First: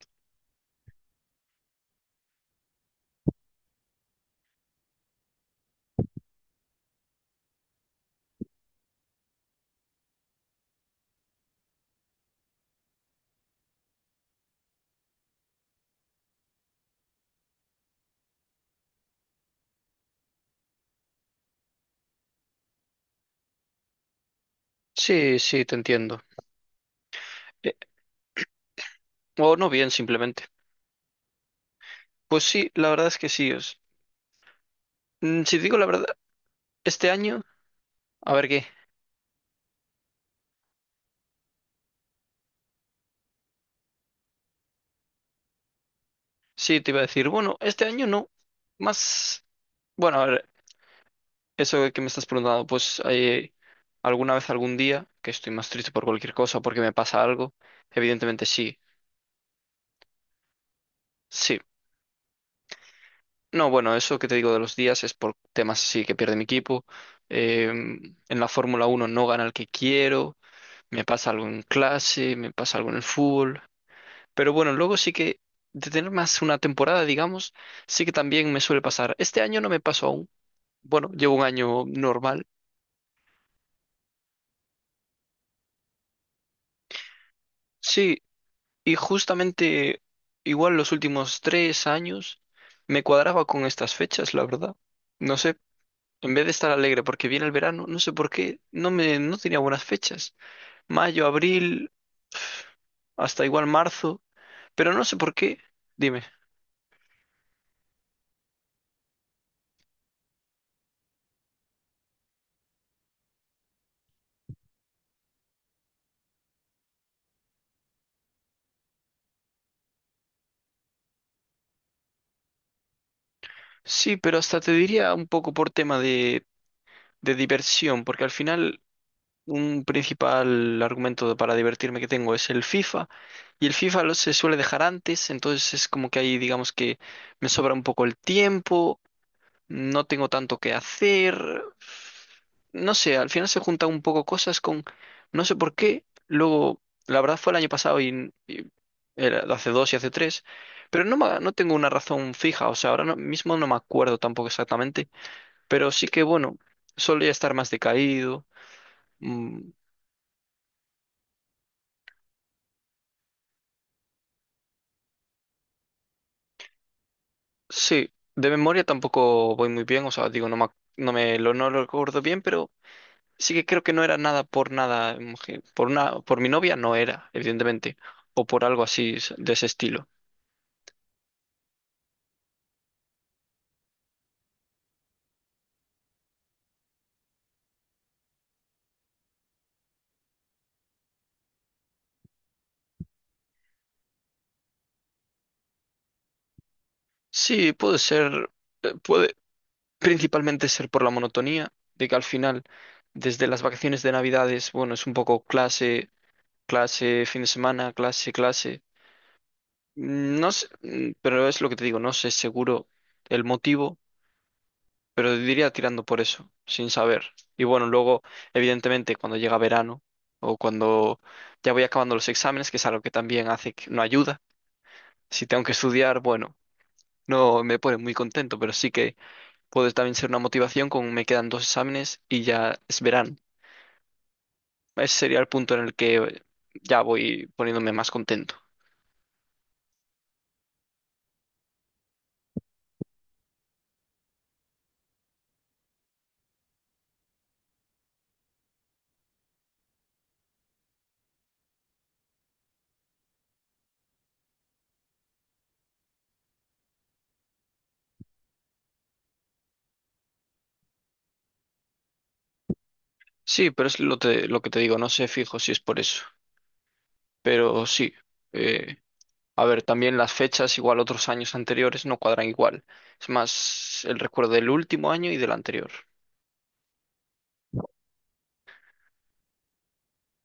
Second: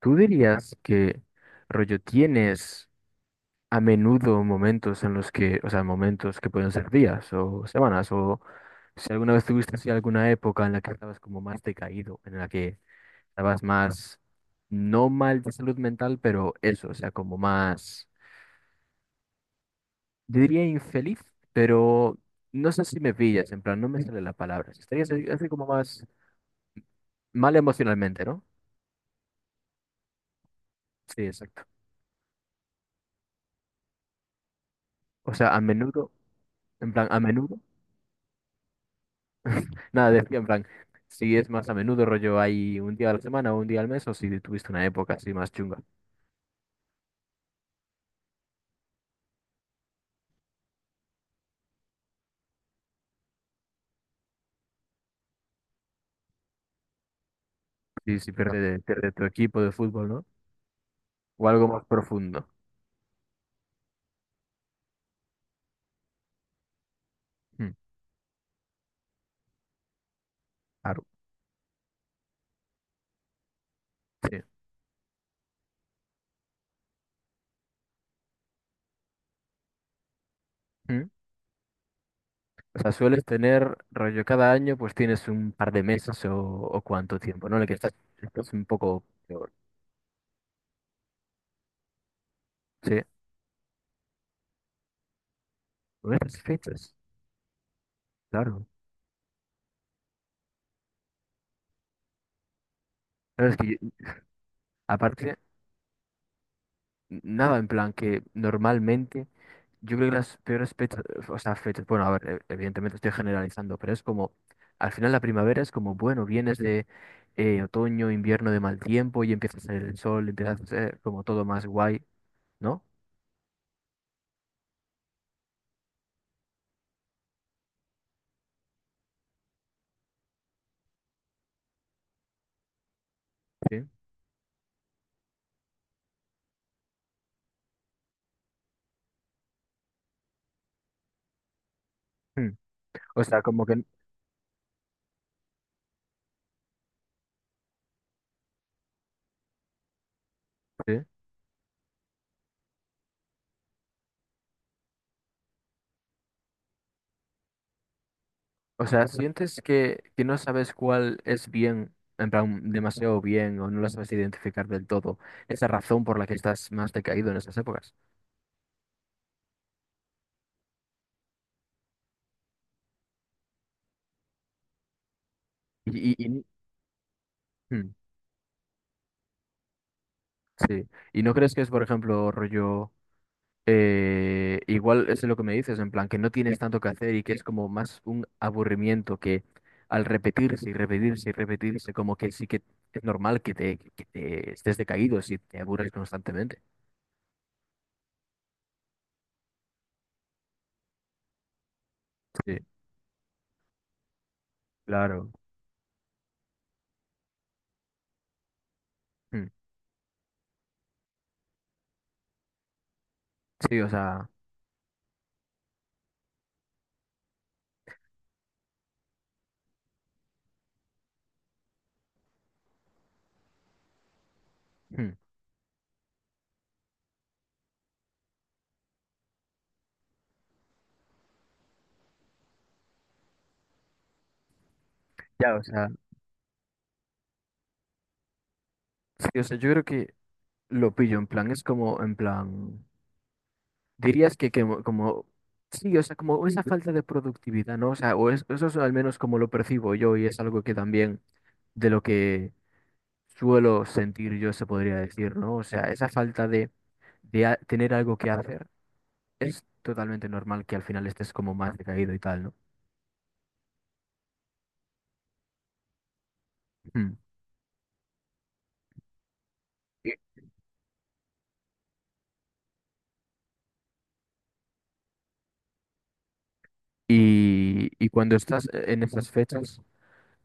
¿Tú dirías que rollo tienes a menudo momentos en los que, o sea, momentos que pueden ser días o semanas, o si alguna vez tuviste así alguna época en la que estabas como más decaído, en la que estabas más, no mal de salud mental, pero eso, o sea, como más, yo diría infeliz, pero no sé si me pillas, en plan, no me sale la palabra, si estarías así Sí, así sí, como te más entiendo. mal Eh, emocionalmente, ¿no? o no bien, simplemente. Sí, exacto. Pues sí, la verdad es que sí. O sea, Si a te digo la menudo, verdad, en plan, este a año, menudo. a ver qué. Nada, decía en plan, si es más a menudo rollo hay un día a la semana o un día al mes, o si tuviste una época así más chunga. Sí, te iba a decir, bueno, este año no. Más, bueno, a ver, eso que me estás preguntando, pues alguna vez, algún día, que estoy más triste por cualquier cosa, porque me pasa algo, Si, si evidentemente pierde, sí, pierde tu equipo de fútbol, ¿no? O sí. algo más profundo. No, bueno, eso que te digo de los días es por temas así que pierde mi equipo. eh, Mm, en la Fórmula Uno no gana el que quiero, me claro, pasa algo en clase, me pasa algo en el fútbol. sí. Pero bueno, luego sí que de tener más una temporada, digamos, sí que también me suele pasar. Este año no me pasó aún. Bueno, Mm. llevo un año normal. O sea, sueles tener rollo cada año, pues tienes un par de meses o cuánto tiempo, ¿no? En el que estás, Sí, estás un y poco peor. justamente igual los últimos 3 años Sí, me cuadraba con estas fechas, la verdad. No sé, con en estas vez de estar fechas, alegre porque viene el verano, no sé por qué, claro. no me, no tenía buenas fechas. Mayo, abril, hasta Claro, es igual que marzo, pero no sé por aparte, qué. Dime. nada en plan que normalmente. Yo creo que las peores fechas, o sea, fechas, bueno, a ver, evidentemente estoy generalizando, pero es como, al final la primavera es como, bueno, vienes de otoño, invierno de mal tiempo y empieza a salir el sol, empieza a ser como todo más guay, ¿no? Sí, pero hasta te diría un poco por tema de diversión, porque al final un principal argumento para divertirme que tengo es el FIFA y el Sí. Se suele dejar antes, entonces es como que ahí digamos que me sobra un poco el tiempo, no tengo tanto que hacer, Mm. no sé, O al sea, final se como que, juntan un poco cosas con, no sé por qué, luego, la verdad fue el año pasado y era hace dos y hace tres, sí. pero no tengo una razón fija, o sea, ahora no- mismo no me acuerdo tampoco exactamente, pero sí que bueno, solía estar más decaído. O sea, mm, sientes que no sabes cuál es bien, en plan, demasiado bien, o no la sabes identificar del todo, esa razón por la que estás más decaído en esas épocas. Sí, de memoria tampoco voy muy bien, o sea, digo, no me lo, no lo recuerdo bien, pero sí que creo que no era nada por nada, Y, y, por y- mi novia no era, mm, evidentemente, o por algo así de ese estilo. sí. ¿Y no crees que es, por ejemplo, rollo... igual es lo que me dices, en plan que no tienes tanto que hacer y que es como más un aburrimiento que al repetirse y repetirse y repetirse, como que sí que es normal que te estés decaído si te aburres constantemente. Sí, puede ser, puede principalmente ser por la monotonía, de que al Sí, final, desde las vacaciones de Navidades, bueno, es un claro. poco clase, clase, fin de semana, clase, clase. Mm, No sé, pero es lo que te digo, no sé seguro el sí, o motivo sea, pero diría tirando por eso, sin saber. Y bueno, luego, evidentemente, cuando llega verano o cuando ya voy acabando los exámenes, que es algo que también hace que no ayuda, mm, si tengo que estudiar, bueno, no me pone muy contento, pero sí que puede también ser una motivación con me quedan dos exámenes y ya es verano. Ese sería el ya, o punto en sea, el que ya voy poniéndome más contento. sí, o sea, yo creo que lo pillo, en plan, es como, en plan, dirías que como, sí, o sea, como esa falta de productividad, ¿no? O sea, o eso es al menos como lo percibo yo y es algo que también de lo que suelo sentir yo, se podría decir, ¿no? O sea, esa falta de tener algo que hacer es totalmente normal que al final estés como más decaído y tal, ¿no? Sí, pero es lo que te digo, no sé fijo si es por eso, Mm. pero sí. eh, A ver, también las fechas, igual otros años anteriores, no cuadran igual. Es más el recuerdo del último año y del anterior. Y cuando estás en esas fechas,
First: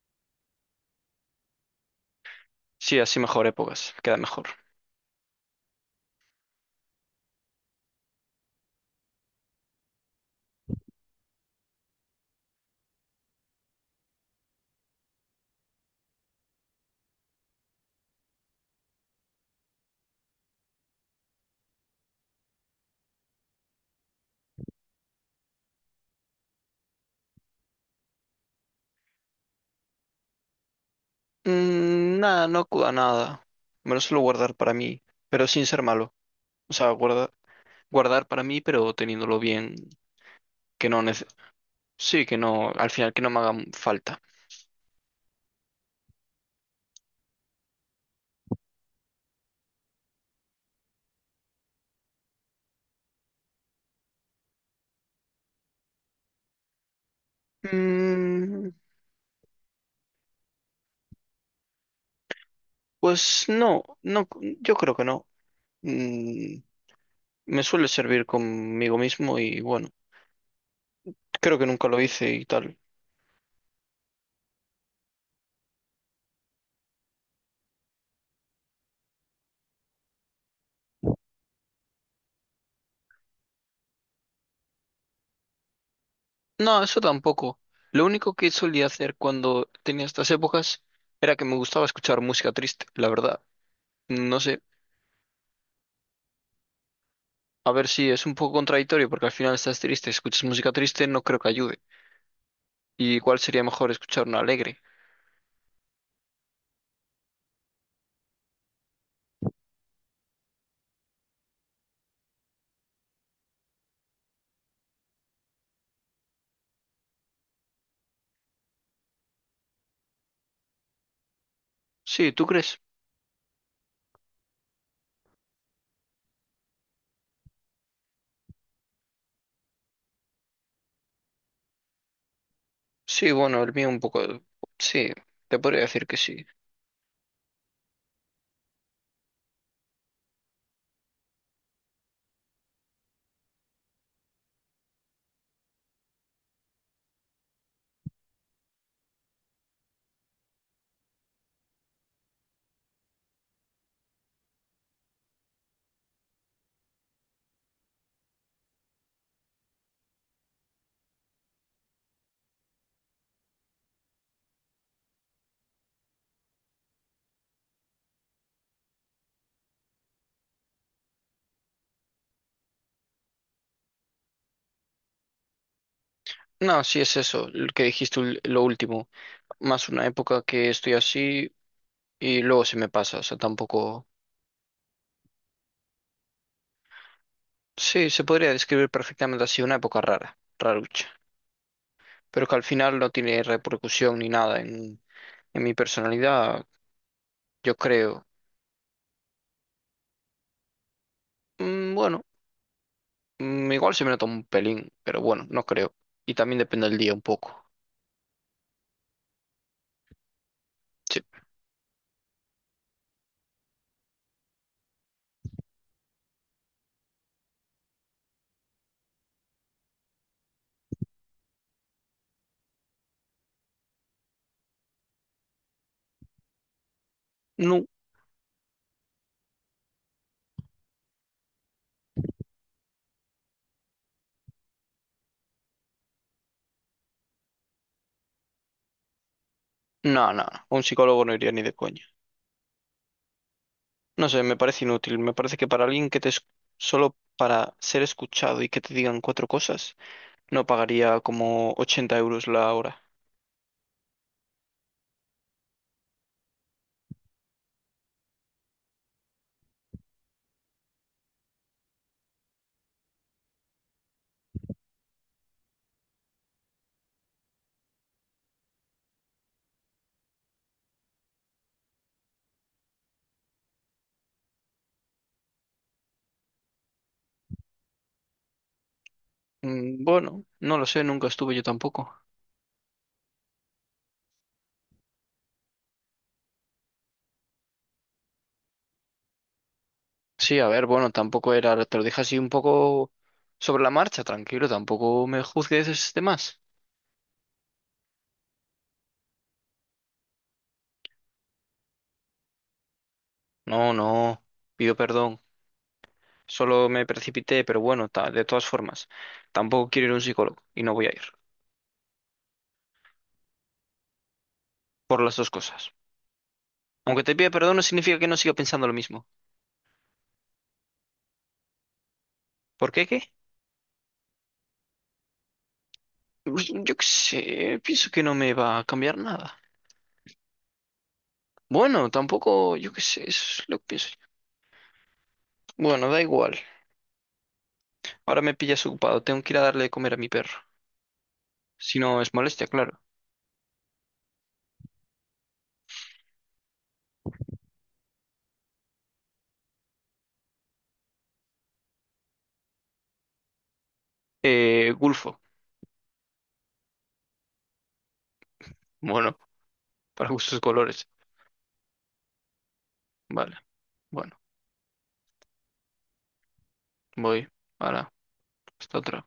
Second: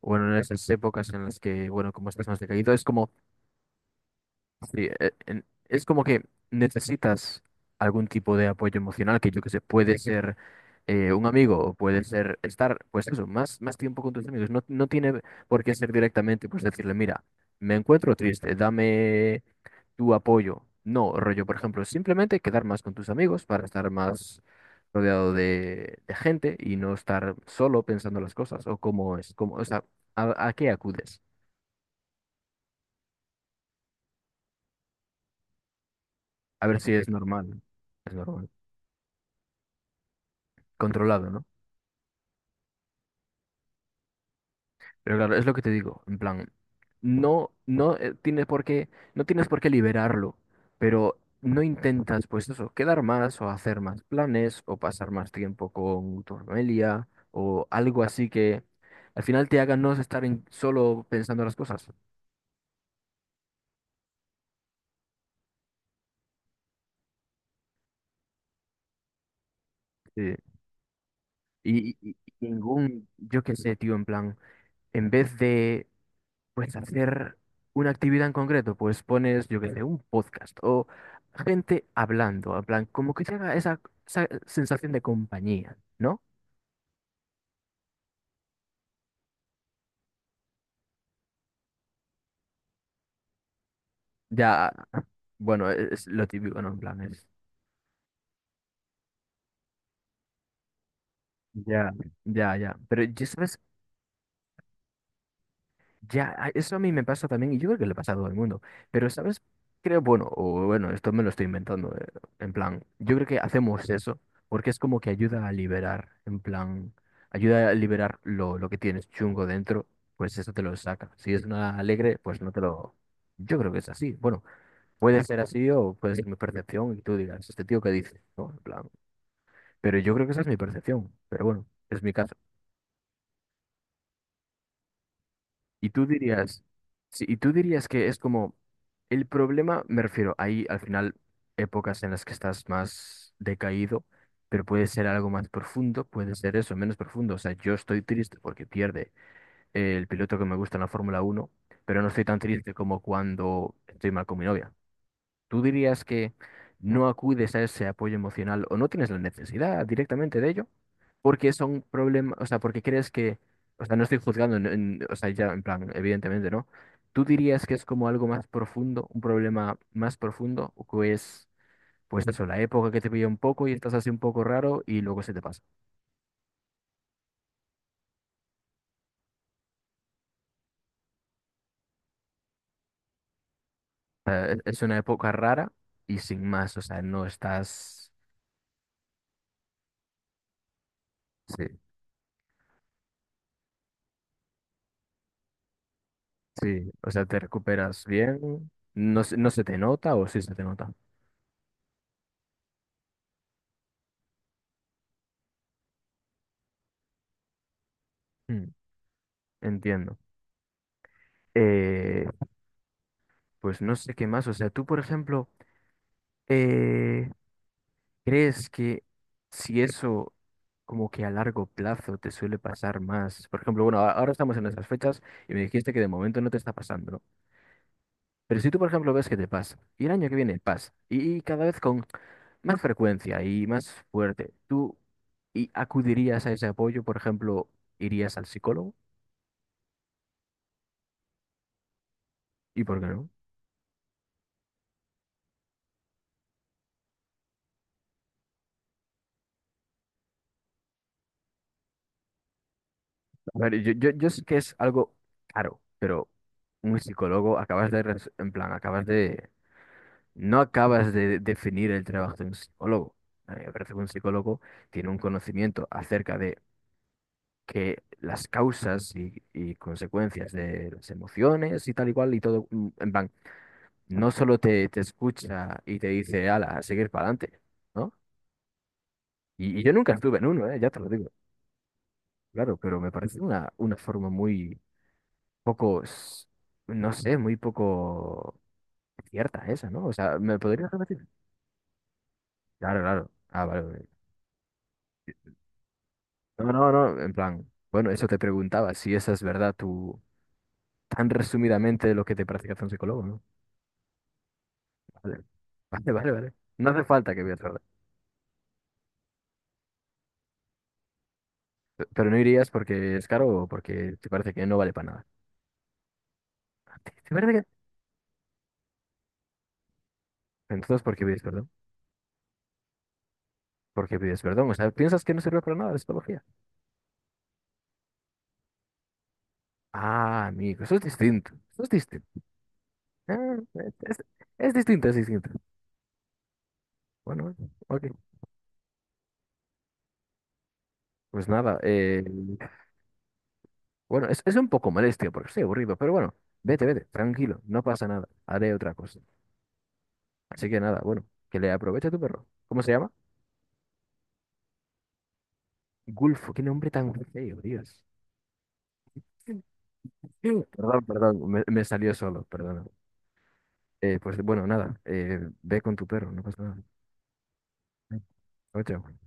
bueno, en esas épocas en las que, bueno, como estás más decaído, es Sí, como así mejor épocas, queda mejor. sí, es como que necesitas algún tipo de apoyo emocional, que yo que sé, puede ser un amigo o puede ser estar, pues eso, más, más tiempo con tus amigos. No, no tiene por qué ser directamente, pues decirle, mira, me encuentro triste, dame tu apoyo. No, rollo, por ejemplo, simplemente quedar más con tus amigos para estar más rodeado de gente y no estar solo pensando las cosas o cómo es, cómo, o sea, a qué acudes. Nada, no acuda a nada. Me lo suelo guardar para mí, pero sin ser malo. A O ver sea, si es normal, es guardar para normal, mí, pero teniéndolo bien, que no nece- controlado, ¿no? sí, que no, al final que no me haga falta. Pero claro, es lo que te digo, en plan, no, no tienes por qué, no tienes por qué liberarlo, pero no intentas, pues eso, quedar más o hacer más planes o pasar más tiempo con tu familia o algo así que Mm, al final te haga no estar solo pensando las cosas. pues no, no, yo creo que no. Mm, Me suele servir conmigo mismo y bueno, Sí. creo que nunca Y, lo y- hice y y tal. ningún, yo qué sé, tío, en plan, en vez de pues hacer una actividad en concreto, pues pones, yo qué sé, un podcast o gente hablando, en plan, como que te esa, esa sensación de compañía, ¿no? No, eso tampoco. Lo único que solía hacer cuando tenía estas épocas era que me gustaba escuchar música triste, la verdad. No sé, Ya, bueno, es lo típico, ¿no? En plan, es, a ver si es un poco contradictorio porque al final estás triste, escuchas música triste, no creo que ayude. ya, ya, ya. Pero ¿Y yo, cuál ¿sabes? sería mejor escuchar una alegre? Ya, eso a mí me pasa también y yo creo que le pasa a todo el mundo. Pero, ¿sabes? Creo, bueno, o bueno, esto me lo estoy inventando. En plan, yo creo que hacemos eso porque es como que ayuda a liberar, en plan, ayuda a liberar lo que tienes chungo dentro, pues eso te lo saca. Si es una alegre, Sí, pues ¿tú no te crees? lo... Yo creo que es así. Bueno, puede ser así o puede ser mi percepción y tú digas, este tío que dice, ¿no? En plan, pero yo creo que esa es mi percepción. Pero bueno, es mi caso. Sí, bueno, el mío un poco... Sí, te podría Y decir tú que sí. dirías, sí, y tú dirías que es como el problema, me refiero, hay al final épocas en las que estás más decaído, pero puede ser algo más profundo, puede ser eso, menos profundo. O sea, yo estoy triste porque pierde el piloto que me gusta en la Fórmula Uno, pero no estoy tan triste como cuando estoy mal con mi novia. ¿Tú dirías que no acudes a ese apoyo emocional o no tienes la necesidad directamente de ello? Porque son problemas, o sea, porque crees que, o sea, no estoy juzgando, o sea, ya en plan, evidentemente, ¿no? ¿Tú dirías que es como algo más profundo, un problema más profundo, o que es, pues eso, la época que te pilla un poco y estás así un poco raro y luego se te pasa? No, sí es eso, lo que dijiste lo último. Más una época que estoy así y luego se me pasa, o sea, tampoco... O sea, es una época rara y sin más, o sea, no Sí, estás, se podría describir perfectamente así, una época rara, rarucha. sí, Pero que al final no tiene repercusión ni nada en, en mi personalidad, sí, o sea, te yo recuperas creo. bien, no, no se te nota o sí se te nota. Bueno, igual se me nota un pelín, pero bueno, no creo. Y también depende del día un poco. Mm. Entiendo. Sí. Eh, pues no sé qué más. O sea, tú, por ejemplo, eh, ¿crees que si eso como que a largo plazo te suele pasar más? Por ejemplo, bueno, ahora estamos en esas fechas y me dijiste que de momento no te está pasando, ¿no? No, Pero si tú, por ejemplo, ves que te pasa y el año que viene pasa y cada vez con más frecuencia y más fuerte, ¿tú y acudirías a ese apoyo? Por ejemplo, ¿irías al psicólogo? no, no, a un psicólogo no iría ni de coña. ¿Y por qué no? No sé, me parece inútil, me parece que para alguien que te... Solo para ser escuchado y que te digan cuatro cosas, no pagaría como 80 euros la hora. A ver, yo sé que es algo caro, pero un psicólogo acabas de, en plan, acabas de, no acabas de definir el trabajo de un psicólogo. A mí me parece que un psicólogo tiene un conocimiento acerca de que las causas y consecuencias de las emociones y tal y cual y todo, mm, en plan, no solo te, te escucha y te dice, ala, a seguir para adelante, ¿no? Y yo nunca estuve Bueno, en uno, no ¿eh? lo Ya te sé, lo nunca digo, estuve yo tampoco. claro, pero me parece una forma muy pocos, no sé, muy poco cierta esa, ¿no? O sea, ¿me Sí, a ver, podrías bueno, repetir? tampoco era, te lo dije así un Claro, poco claro. Ah, vale, sobre la vale. marcha, tranquilo, tampoco me juzgues de más. No, no, no, en plan, bueno, eso te preguntaba, si esa es verdad tú, tan resumidamente lo que te practicas un psicólogo, ¿no? No, no, pido perdón, Vale, vale, vale, vale. solo No hace me falta que veas, precipité, pero ¿verdad? bueno, de todas formas, tampoco quiero ir a un psicólogo y no voy a ir, Pero no irías porque es caro o porque te parece que no vale para por nada. las dos cosas. ¿Te Aunque te te pida parece que...? perdón no significa que no siga pensando lo mismo. Entonces, ¿por qué pides perdón? ¿Por qué qué? ¿Por qué pides perdón? O sea, ¿piensas que no sirve para nada la psicología? Pues, yo qué sé, pienso que no me va a cambiar nada. Ah, amigo, eso es distinto. Eso es Bueno, distinto. tampoco, yo qué sé, Ah, eso es lo que es, pienso es- yo. es distinto, es distinto. Bueno, da igual, Bueno, bueno, ok. ahora me pillas ocupado, tengo que ir a darle de comer a mi perro. Pues nada, Si no es molestia, claro. bueno, es un poco molesto porque estoy aburrido, pero bueno, vete, vete, tranquilo, no pasa nada, haré otra cosa. Así que nada, bueno, que le aproveche a tu perro. ¿Cómo se llama? Gulfo. Gulfo, qué nombre tan feo, Dios. Bueno, para gustos Perdón, colores. perdón, me salió solo, perdón. Vale. Bueno, Pues bueno, nada, ve con tu perro, no pasa nada. voy. Ahora, Chao, hasta chao. otra.